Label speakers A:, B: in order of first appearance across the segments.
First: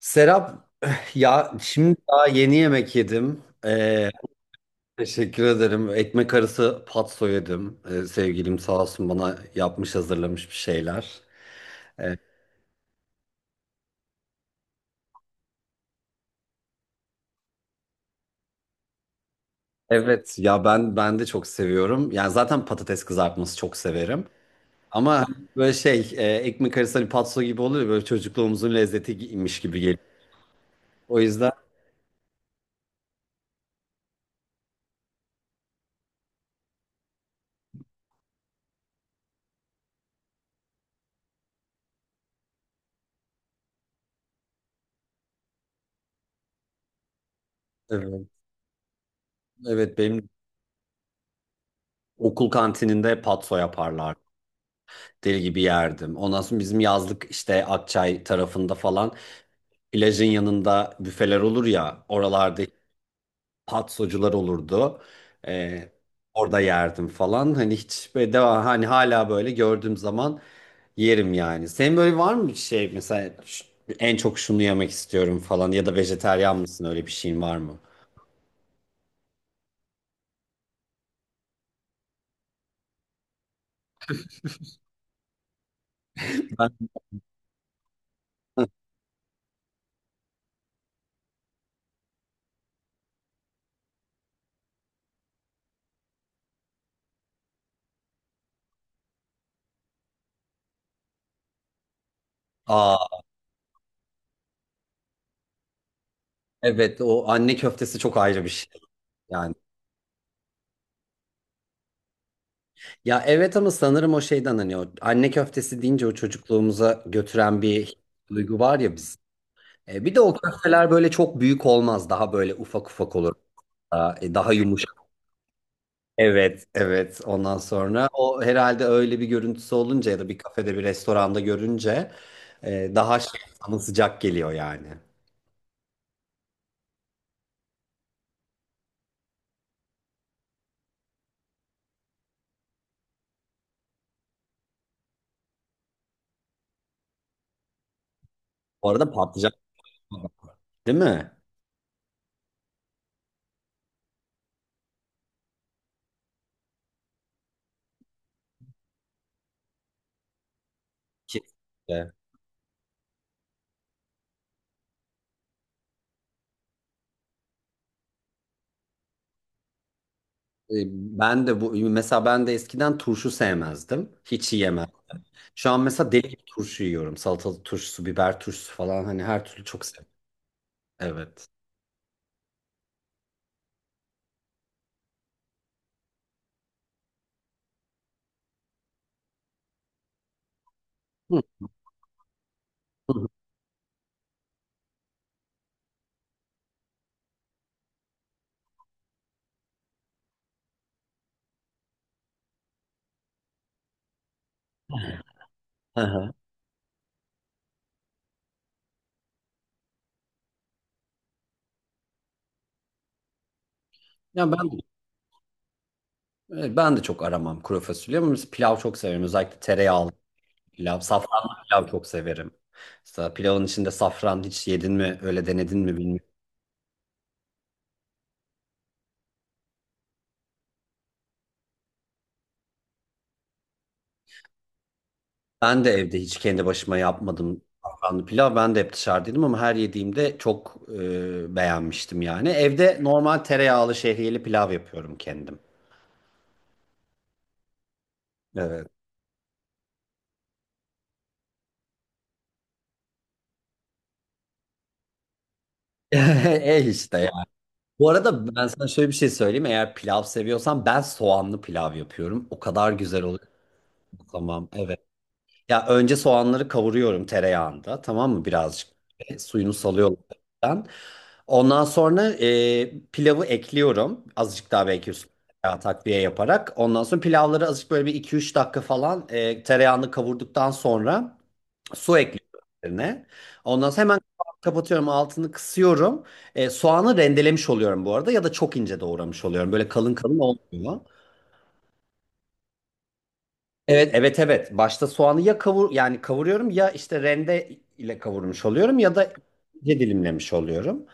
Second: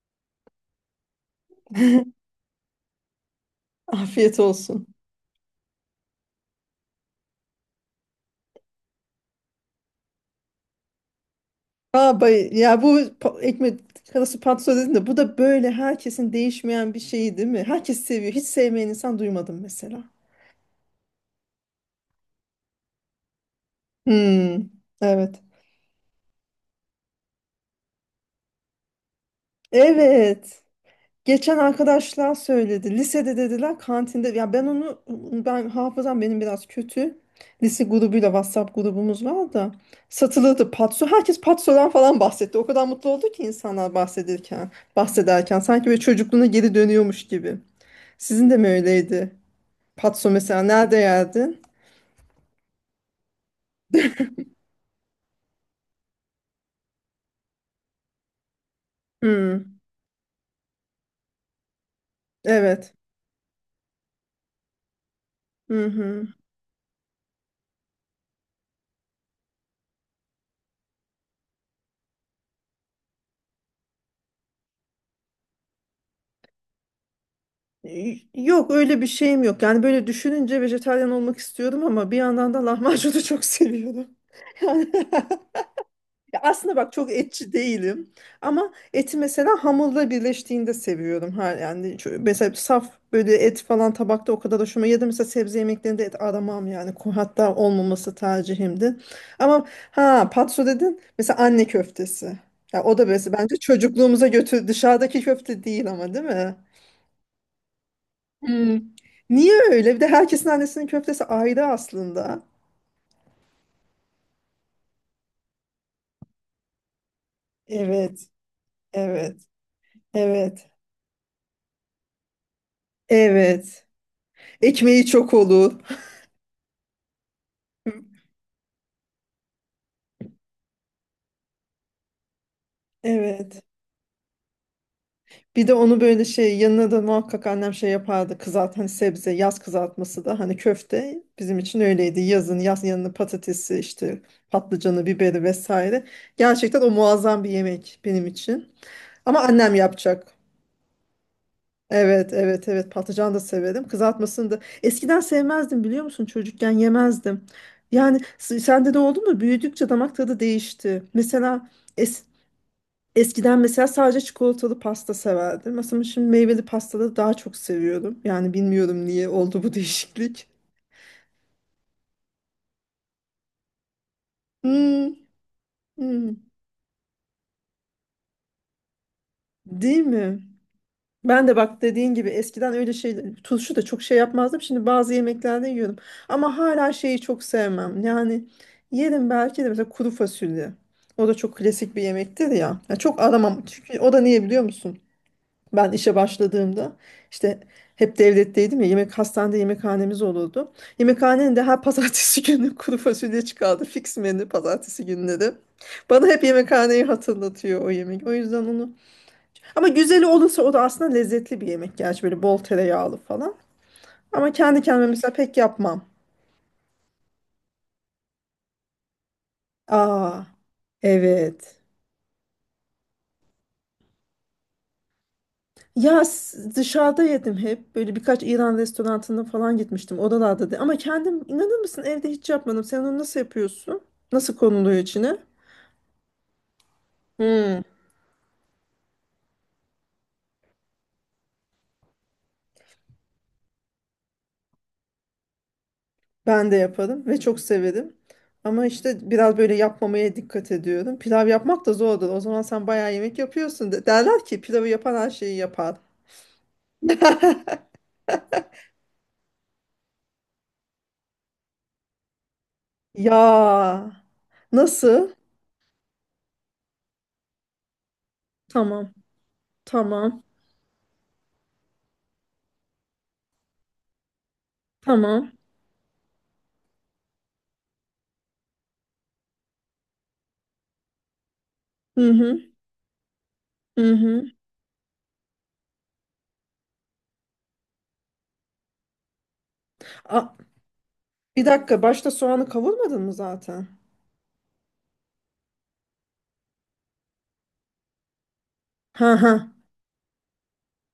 A: Serap, ya şimdi daha yeni yemek yedim.
B: Afiyet olsun.
A: Teşekkür ederim. Ekmek arası patso yedim. Sevgilim sağ olsun bana yapmış hazırlamış bir şeyler.
B: Aa, bay ya bu ekmek arası patso dedim de bu da böyle herkesin değişmeyen bir şeyi değil mi? Herkes seviyor. Hiç sevmeyen insan duymadım mesela.
A: Evet ya ben de çok seviyorum. Yani zaten patates kızartması çok severim.
B: Hmm,
A: Ama
B: evet.
A: böyle ekmek arası hani patso gibi oluyor ya, böyle çocukluğumuzun lezzetiymiş gibi geliyor.
B: Evet.
A: O yüzden
B: Geçen arkadaşlar söyledi. Lisede dediler kantinde. Ya ben onu ben hafızam benim biraz kötü. Lise grubuyla WhatsApp grubumuz var da satılırdı patso. Herkes patsodan falan bahsetti. O kadar mutlu oldu ki insanlar bahsederken, bahsederken sanki böyle çocukluğuna geri dönüyormuş gibi.
A: evet,
B: Sizin de mi öyleydi?
A: evet benim
B: Patso mesela nerede yerdin?
A: okul kantininde patso yaparlar. Deli gibi yerdim. Ondan sonra bizim yazlık işte Akçay tarafında falan
B: Hmm,
A: plajın yanında büfeler olur ya oralarda
B: evet.
A: patsocular olurdu.
B: Hı
A: Ee,
B: hı.
A: orada yerdim falan. Hani hiç böyle devam hani hala böyle gördüğüm zaman yerim yani. Senin böyle var mı bir şey mesela en çok şunu yemek istiyorum falan ya da vejeteryan mısın öyle bir şeyin var mı?
B: Yok öyle bir şeyim yok. Yani böyle düşününce vejetaryen olmak istiyordum ama bir yandan da lahmacunu çok seviyorum. Yani ya aslında
A: Ben.
B: bak çok etçi değilim ama eti mesela hamurla birleştiğinde seviyorum. Ha, yani mesela saf böyle et falan tabakta o kadar hoşuma ya da mesela sebze yemeklerinde et aramam yani hatta olmaması tercihimdi. Ama ha patso dedin mesela anne köftesi. Ya
A: Aa,
B: o da mesela bence çocukluğumuza götür dışarıdaki köfte değil ama değil mi?
A: evet o anne köftesi çok ayrı bir şey
B: Hmm. Niye
A: yani.
B: öyle? Bir de herkesin annesinin köftesi ayrı aslında.
A: Ya evet ama sanırım o şeyden hani o anne köftesi deyince o çocukluğumuza götüren bir
B: Evet,
A: duygu var ya biz.
B: evet,
A: E, bir de o
B: evet,
A: köfteler böyle çok büyük olmaz. Daha böyle ufak ufak olur.
B: evet.
A: Daha, daha yumuşak.
B: Ekmeği çok olur.
A: Evet, evet. Ondan sonra o herhalde öyle bir görüntüsü olunca ya da bir kafede bir restoranda görünce daha şey,
B: Evet.
A: sana sıcak geliyor yani.
B: Bir de onu böyle şey yanına da muhakkak annem şey yapardı kızart hani sebze yaz kızartması da hani köfte bizim için öyleydi yazın yaz yanına patatesi işte patlıcanı biberi vesaire gerçekten o muazzam bir yemek benim için
A: Bu arada
B: ama
A: patlıcan,
B: annem yapacak
A: değil mi?
B: evet evet evet patlıcan da severim kızartmasını da eskiden sevmezdim biliyor musun çocukken yemezdim yani sende de oldu mu büyüdükçe damak tadı değişti mesela
A: Kesinlikle.
B: es eskiden mesela sadece çikolatalı pasta severdim. Mesela şimdi meyveli pastaları daha çok seviyorum. Yani bilmiyorum niye oldu bu değişiklik.
A: E, Ben de bu mesela ben de eskiden turşu sevmezdim. Hiç yiyemem.
B: Hmm,
A: Şu an mesela deli
B: hmm.
A: gibi turşu yiyorum. Salatalık turşusu, biber turşusu falan hani her türlü çok
B: Değil
A: seviyorum.
B: mi?
A: Evet.
B: Ben de bak dediğin gibi eskiden öyle şey turşu da çok şey yapmazdım. Şimdi bazı yemeklerde yiyorum. Ama hala şeyi çok sevmem. Yani yerim belki de mesela kuru fasulye. O da
A: Hı.
B: çok klasik bir yemektir ya. Ya
A: Hı
B: çok
A: hı.
B: aramam. Çünkü o da niye biliyor musun? Ben işe başladığımda işte hep devletteydim ya yemek hastanede yemekhanemiz olurdu. Yemekhanenin de her pazartesi günü kuru fasulye çıkardı. Fix menü pazartesi günleri.
A: Hı
B: Bana
A: hı.
B: hep yemekhaneyi hatırlatıyor o yemek. O yüzden onu. Ama güzeli olursa o da aslında lezzetli bir yemek. Gerçi böyle bol tereyağlı falan.
A: Ya
B: Ama
A: ben.
B: kendi kendime mesela pek yapmam.
A: Evet, ben de çok aramam kuru fasulye ama biz pilav çok severim. Özellikle tereyağlı
B: Aa,
A: pilav, safranlı
B: evet.
A: pilav çok severim. Mesela pilavın içinde safran hiç yedin mi, öyle denedin mi
B: Ya
A: bilmiyorum.
B: dışarıda yedim hep. Böyle birkaç İran restoranına falan gitmiştim. Oralarda da. Ama kendim inanır mısın evde hiç yapmadım. Sen onu nasıl yapıyorsun? Nasıl konuluyor içine?
A: Ben de evde hiç kendi başıma yapmadım
B: Hmm,
A: safranlı pilav. Ben de hep dışarıdaydım ama her yediğimde çok beğenmiştim yani. Evde normal tereyağlı şehriyeli pilav yapıyorum kendim.
B: ben de yaparım ve çok severim. Ama
A: Evet.
B: işte biraz böyle yapmamaya dikkat ediyorum. Pilav yapmak da zordur. O zaman sen bayağı yemek yapıyorsun. De. Derler ki pilavı yapan her şeyi yapar.
A: E işte yani. Bu arada ben sana şöyle bir şey söyleyeyim. Eğer pilav seviyorsan ben soğanlı pilav yapıyorum. O kadar güzel oluyor.
B: Ya
A: Tamam. Evet.
B: nasıl?
A: Ya önce soğanları kavuruyorum tereyağında, tamam mı, birazcık.
B: Tamam,
A: Suyunu salıyorum
B: tamam,
A: ben. Ondan sonra pilavı ekliyorum azıcık daha belki üstüne
B: tamam.
A: tereyağı takviye yaparak. Ondan sonra pilavları azıcık böyle bir iki üç dakika falan tereyağını kavurduktan sonra su
B: Hı
A: ekliyorum
B: hı,
A: üzerine. Ondan sonra
B: hı
A: hemen
B: hı.
A: kapatıyorum, altını kısıyorum. Soğanı rendelemiş oluyorum bu arada ya da çok ince doğramış oluyorum. Böyle kalın kalın
B: Aa,
A: olmuyor.
B: bir dakika başta soğanı kavurmadın mı zaten?
A: Evet evet evet. Başta soğanı ya kavur yani kavuruyorum ya işte rende ile kavurmuş oluyorum ya
B: Ha
A: da
B: ha.
A: ince dilimlemiş oluyorum.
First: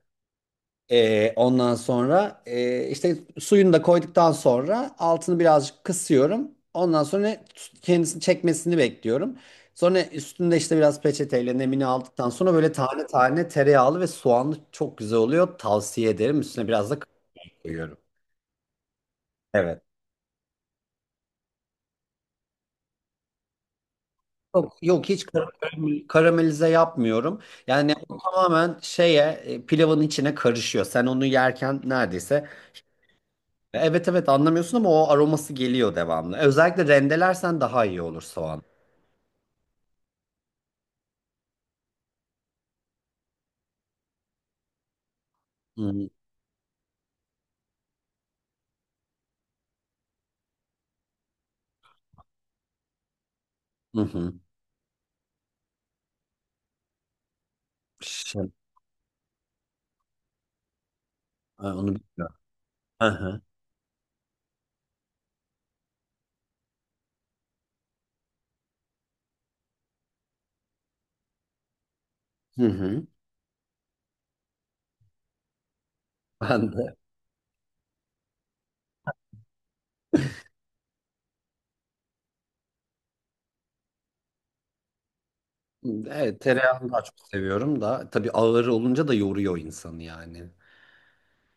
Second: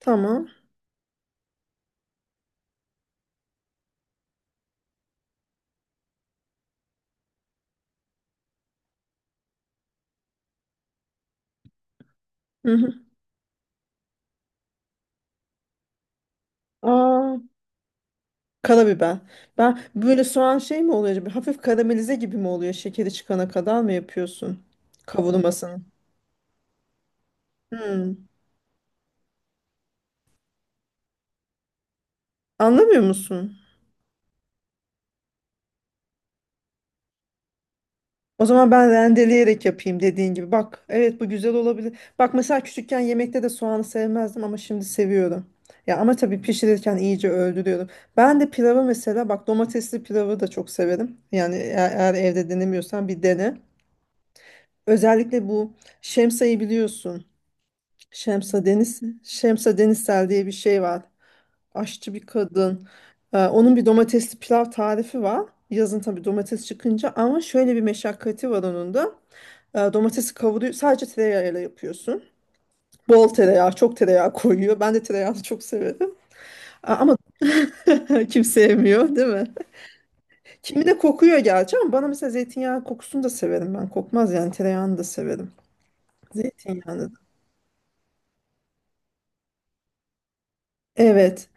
B: Tamam.
A: Ondan sonra işte suyunu da koyduktan sonra altını birazcık kısıyorum. Ondan sonra kendisini çekmesini bekliyorum. Sonra üstünde işte biraz peçeteyle nemini aldıktan sonra böyle
B: Hı hı.
A: tane tane tereyağlı ve soğanlı çok güzel oluyor. Tavsiye ederim. Üstüne biraz da kaşar
B: Aa,
A: koyuyorum.
B: karabiber. Ben
A: Evet.
B: böyle soğan şey mi oluyor acaba? Hafif karamelize gibi mi oluyor? Şekeri çıkana kadar mı yapıyorsun?
A: Yok, yok hiç
B: Kavurmasını.
A: karamelize yapmıyorum. Yani o
B: Hmm.
A: tamamen pilavın içine karışıyor. Sen onu yerken neredeyse
B: Anlamıyor musun?
A: evet evet anlamıyorsun ama o aroması geliyor devamlı. Özellikle rendelersen daha iyi olur
B: O
A: soğan.
B: zaman ben rendeleyerek yapayım dediğin gibi. Bak, evet bu güzel olabilir. Bak mesela küçükken yemekte de soğanı sevmezdim ama şimdi seviyorum.
A: Hı
B: Ya
A: hı.
B: ama tabii pişirirken iyice öldürüyorum. Ben de pilavı mesela bak domatesli pilavı da çok severim. Yani eğer evde denemiyorsan bir dene.
A: Hı hı.
B: Özellikle bu Şemsa'yı biliyorsun.
A: Şey,
B: Şemsa Deniz, Şemsa Denizsel diye bir şey var.
A: ha, onu
B: Aşçı bir
A: bilmiyorum.
B: kadın.
A: Hı hı.
B: Onun bir domatesli pilav tarifi var. Yazın tabii domates çıkınca ama şöyle bir meşakkati var onun da. Domatesi kavuruyor. Sadece tereyağıyla yapıyorsun.
A: Hı hı.
B: Bol tereyağı, çok tereyağı koyuyor. Ben de tereyağını çok severim.
A: Ben de
B: Ama kim sevmiyor, değil mi? Kimine kokuyor gerçi ama bana mesela zeytinyağı kokusunu da severim ben. Kokmaz yani tereyağını da severim.
A: evet, tereyağını daha
B: Zeytinyağını
A: çok seviyorum da tabii ağır olunca da yoruyor insanı yani.
B: evet.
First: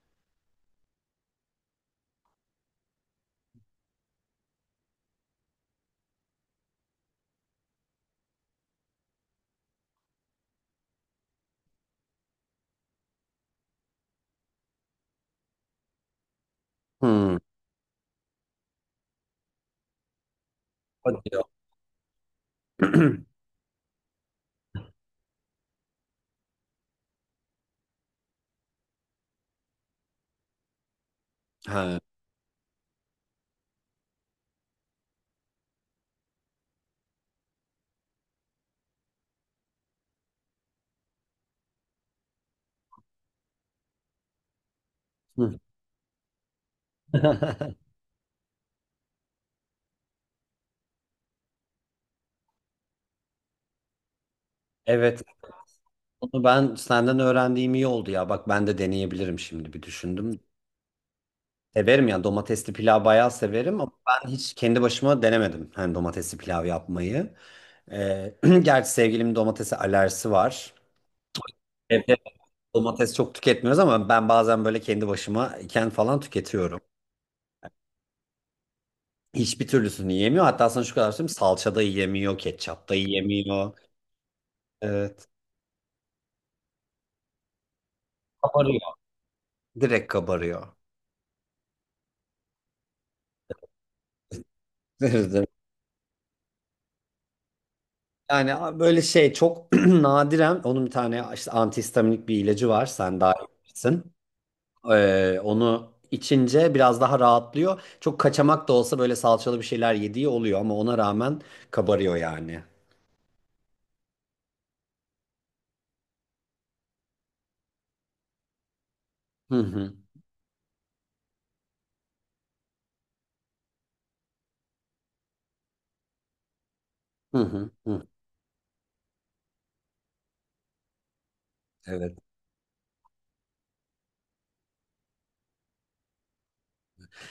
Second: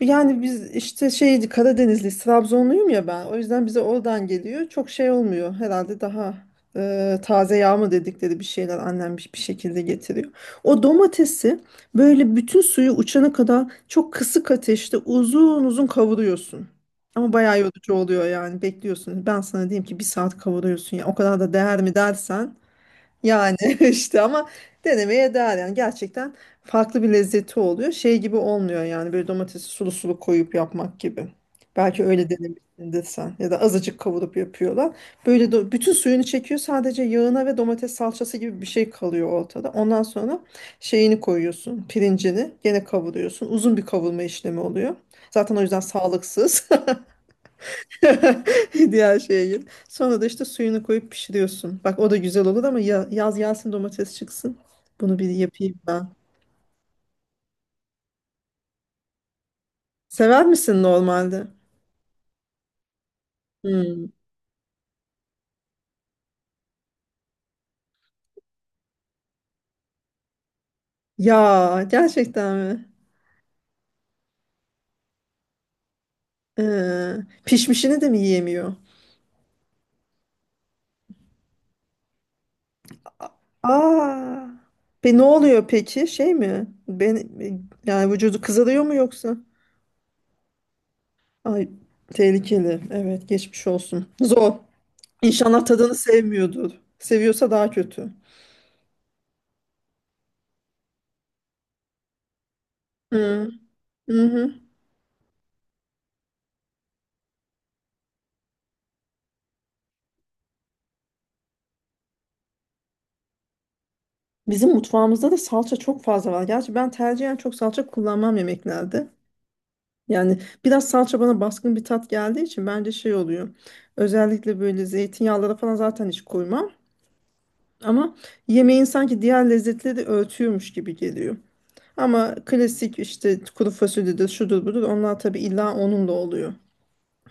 B: Yani biz işte şeydi Karadenizli, Trabzonluyum ya ben. O yüzden bize oradan geliyor. Çok şey olmuyor. Herhalde daha taze yağ mı dedikleri bir şeyler annem bir şekilde getiriyor. O domatesi böyle bütün suyu uçana kadar çok kısık ateşte uzun uzun kavuruyorsun. Ama
A: Hı.
B: bayağı yorucu oluyor yani bekliyorsun. Ben sana diyeyim ki bir saat kavuruyorsun ya. O
A: Hadi ya.
B: kadar da değer mi dersen yani işte ama denemeye değer yani gerçekten farklı bir lezzeti oluyor. Şey gibi olmuyor yani böyle domatesi sulu sulu koyup yapmak gibi.
A: Ha.
B: Belki öyle denemişsindir sen ya da azıcık kavurup yapıyorlar. Böyle bütün suyunu çekiyor sadece yağına ve domates salçası gibi bir şey kalıyor ortada. Ondan sonra şeyini koyuyorsun pirincini gene kavuruyorsun. Uzun bir kavurma işlemi oluyor. Zaten
A: Hı.
B: o yüzden sağlıksız. Diğer şeye gir. Sonra da işte suyunu koyup pişiriyorsun. Bak o da güzel olur ama ya, yaz gelsin domates çıksın. Bunu
A: Evet.
B: bir yapayım ben.
A: Onu ben senden öğrendiğim iyi oldu ya. Bak ben de deneyebilirim, şimdi bir düşündüm.
B: Sever misin normalde?
A: Severim ya, domatesli pilav bayağı severim ama
B: Hmm.
A: ben hiç kendi başıma denemedim. Hani domatesli pilav yapmayı. Ee, gerçi sevgilimin domatese alerjisi var.
B: Ya
A: Evde
B: gerçekten mi?
A: domates çok tüketmiyoruz ama ben bazen böyle kendi başıma iken falan tüketiyorum.
B: Ee, Pişmişini de mi yiyemiyor?
A: Hiçbir türlüsünü yiyemiyor. Hatta sana şu kadar söyleyeyim, salça da yiyemiyor, ketçap da
B: A-
A: yiyemiyor.
B: Aa. Pe ne
A: Evet.
B: oluyor peki? Şey mi? Ben yani vücudu
A: Kabarıyor.
B: kızarıyor mu yoksa?
A: Direkt kabarıyor.
B: Ay tehlikeli. Evet geçmiş olsun. Zor. İnşallah tadını sevmiyordur. Seviyorsa daha kötü.
A: Yani böyle şey çok nadiren onun bir tane işte antihistaminik bir ilacı var. Sen daha iyi
B: Hı.
A: bilirsin.
B: Hı hı.
A: Onu içince biraz daha rahatlıyor. Çok kaçamak da olsa böyle salçalı bir şeyler yediği oluyor ama ona rağmen kabarıyor yani.
B: Bizim mutfağımızda da salça çok fazla var. Gerçi ben tercihen çok salça kullanmam yemeklerde.
A: Hı hı.
B: Yani biraz salça bana baskın bir tat geldiği için bence şey oluyor. Özellikle böyle zeytinyağları falan zaten hiç koymam.
A: Hı hı. Hı.
B: Ama yemeğin sanki diğer lezzetleri örtüyormuş gibi geliyor.
A: Evet.
B: Ama klasik işte kuru fasulyedir, şudur budur onlar tabii illa onunla oluyor.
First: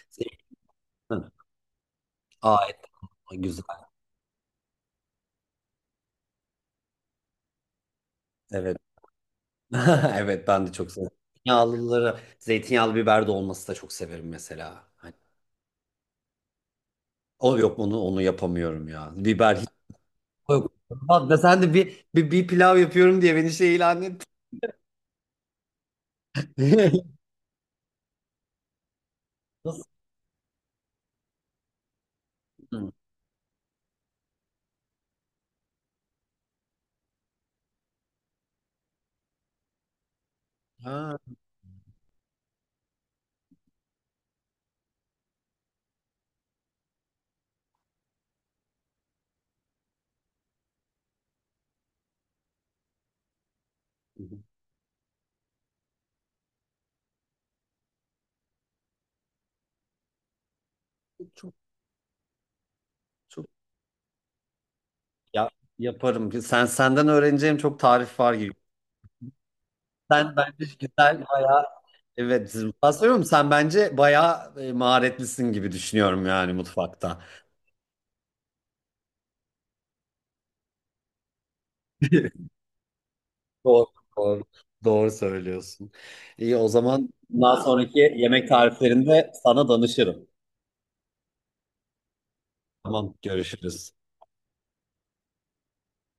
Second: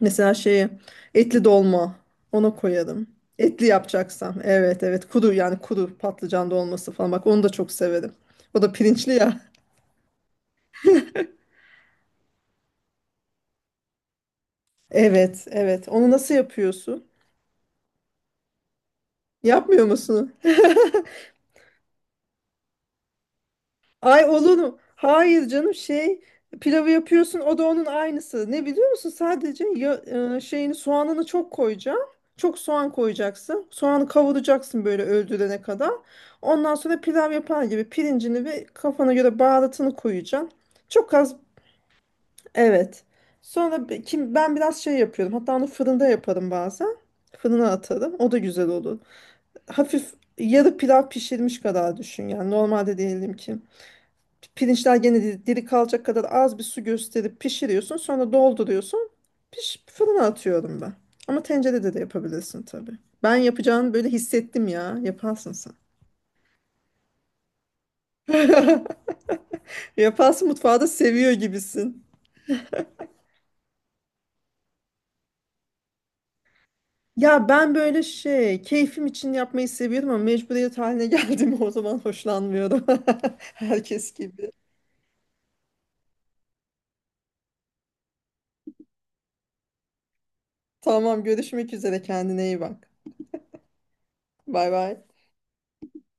B: Mesela şeye
A: Hı.
B: etli dolma ona
A: Aa, et
B: koyarım.
A: güzel.
B: Etli yapacaksam evet evet kuru yani kuru patlıcan dolması falan bak onu da çok severim. O da
A: Evet.
B: pirinçli ya.
A: Evet ben de çok seviyorum. Zeytinyağlıları, zeytinyağlı biber de olması da çok severim mesela. Hani,
B: Evet, evet. Onu nasıl yapıyorsun?
A: o yok, onu yapamıyorum ya. Biber.
B: Yapmıyor musun?
A: Yok. Bak da sen de bir pilav yapıyorum diye beni şey ilan
B: Ay
A: ettin.
B: olunu. Hayır canım şey pilavı yapıyorsun o da onun aynısı. Ne biliyor musun? Sadece
A: Nasıl?
B: şeyini soğanını çok koyacaksın. Çok soğan koyacaksın. Soğanı kavuracaksın böyle öldürene kadar. Ondan sonra pilav yapar gibi pirincini ve kafana göre baharatını koyacaksın. Çok
A: Ha.
B: az evet. Sonra kim ben biraz şey yapıyorum. Hatta onu fırında yaparım bazen. Fırına atarım. O da güzel olur. Hafif yarı pilav pişirmiş kadar düşün yani normalde diyelim ki pirinçler gene diri kalacak kadar az bir su gösterip pişiriyorsun sonra dolduruyorsun piş fırına atıyorum ben ama
A: Çok
B: tencerede de yapabilirsin tabii ben
A: çok
B: yapacağını böyle hissettim ya
A: ya,
B: yaparsın sen
A: yaparım. Senden öğreneceğim çok tarif var gibi. Sen
B: yaparsın
A: bence
B: mutfağı da
A: güzel
B: seviyor
A: bayağı,
B: gibisin
A: evet, mutfağı söylüyorum. Sen bence bayağı maharetlisin gibi düşünüyorum yani mutfakta.
B: ya ben böyle şey keyfim için yapmayı seviyorum ama mecburiyet haline geldim o zaman hoşlanmıyorum
A: Doğru,
B: herkes
A: doğru.
B: gibi
A: Doğru söylüyorsun. İyi, o zaman bundan sonraki yemek tariflerinde sana danışırım.
B: tamam görüşmek üzere kendine iyi bak
A: Tamam, görüşürüz.
B: bay bay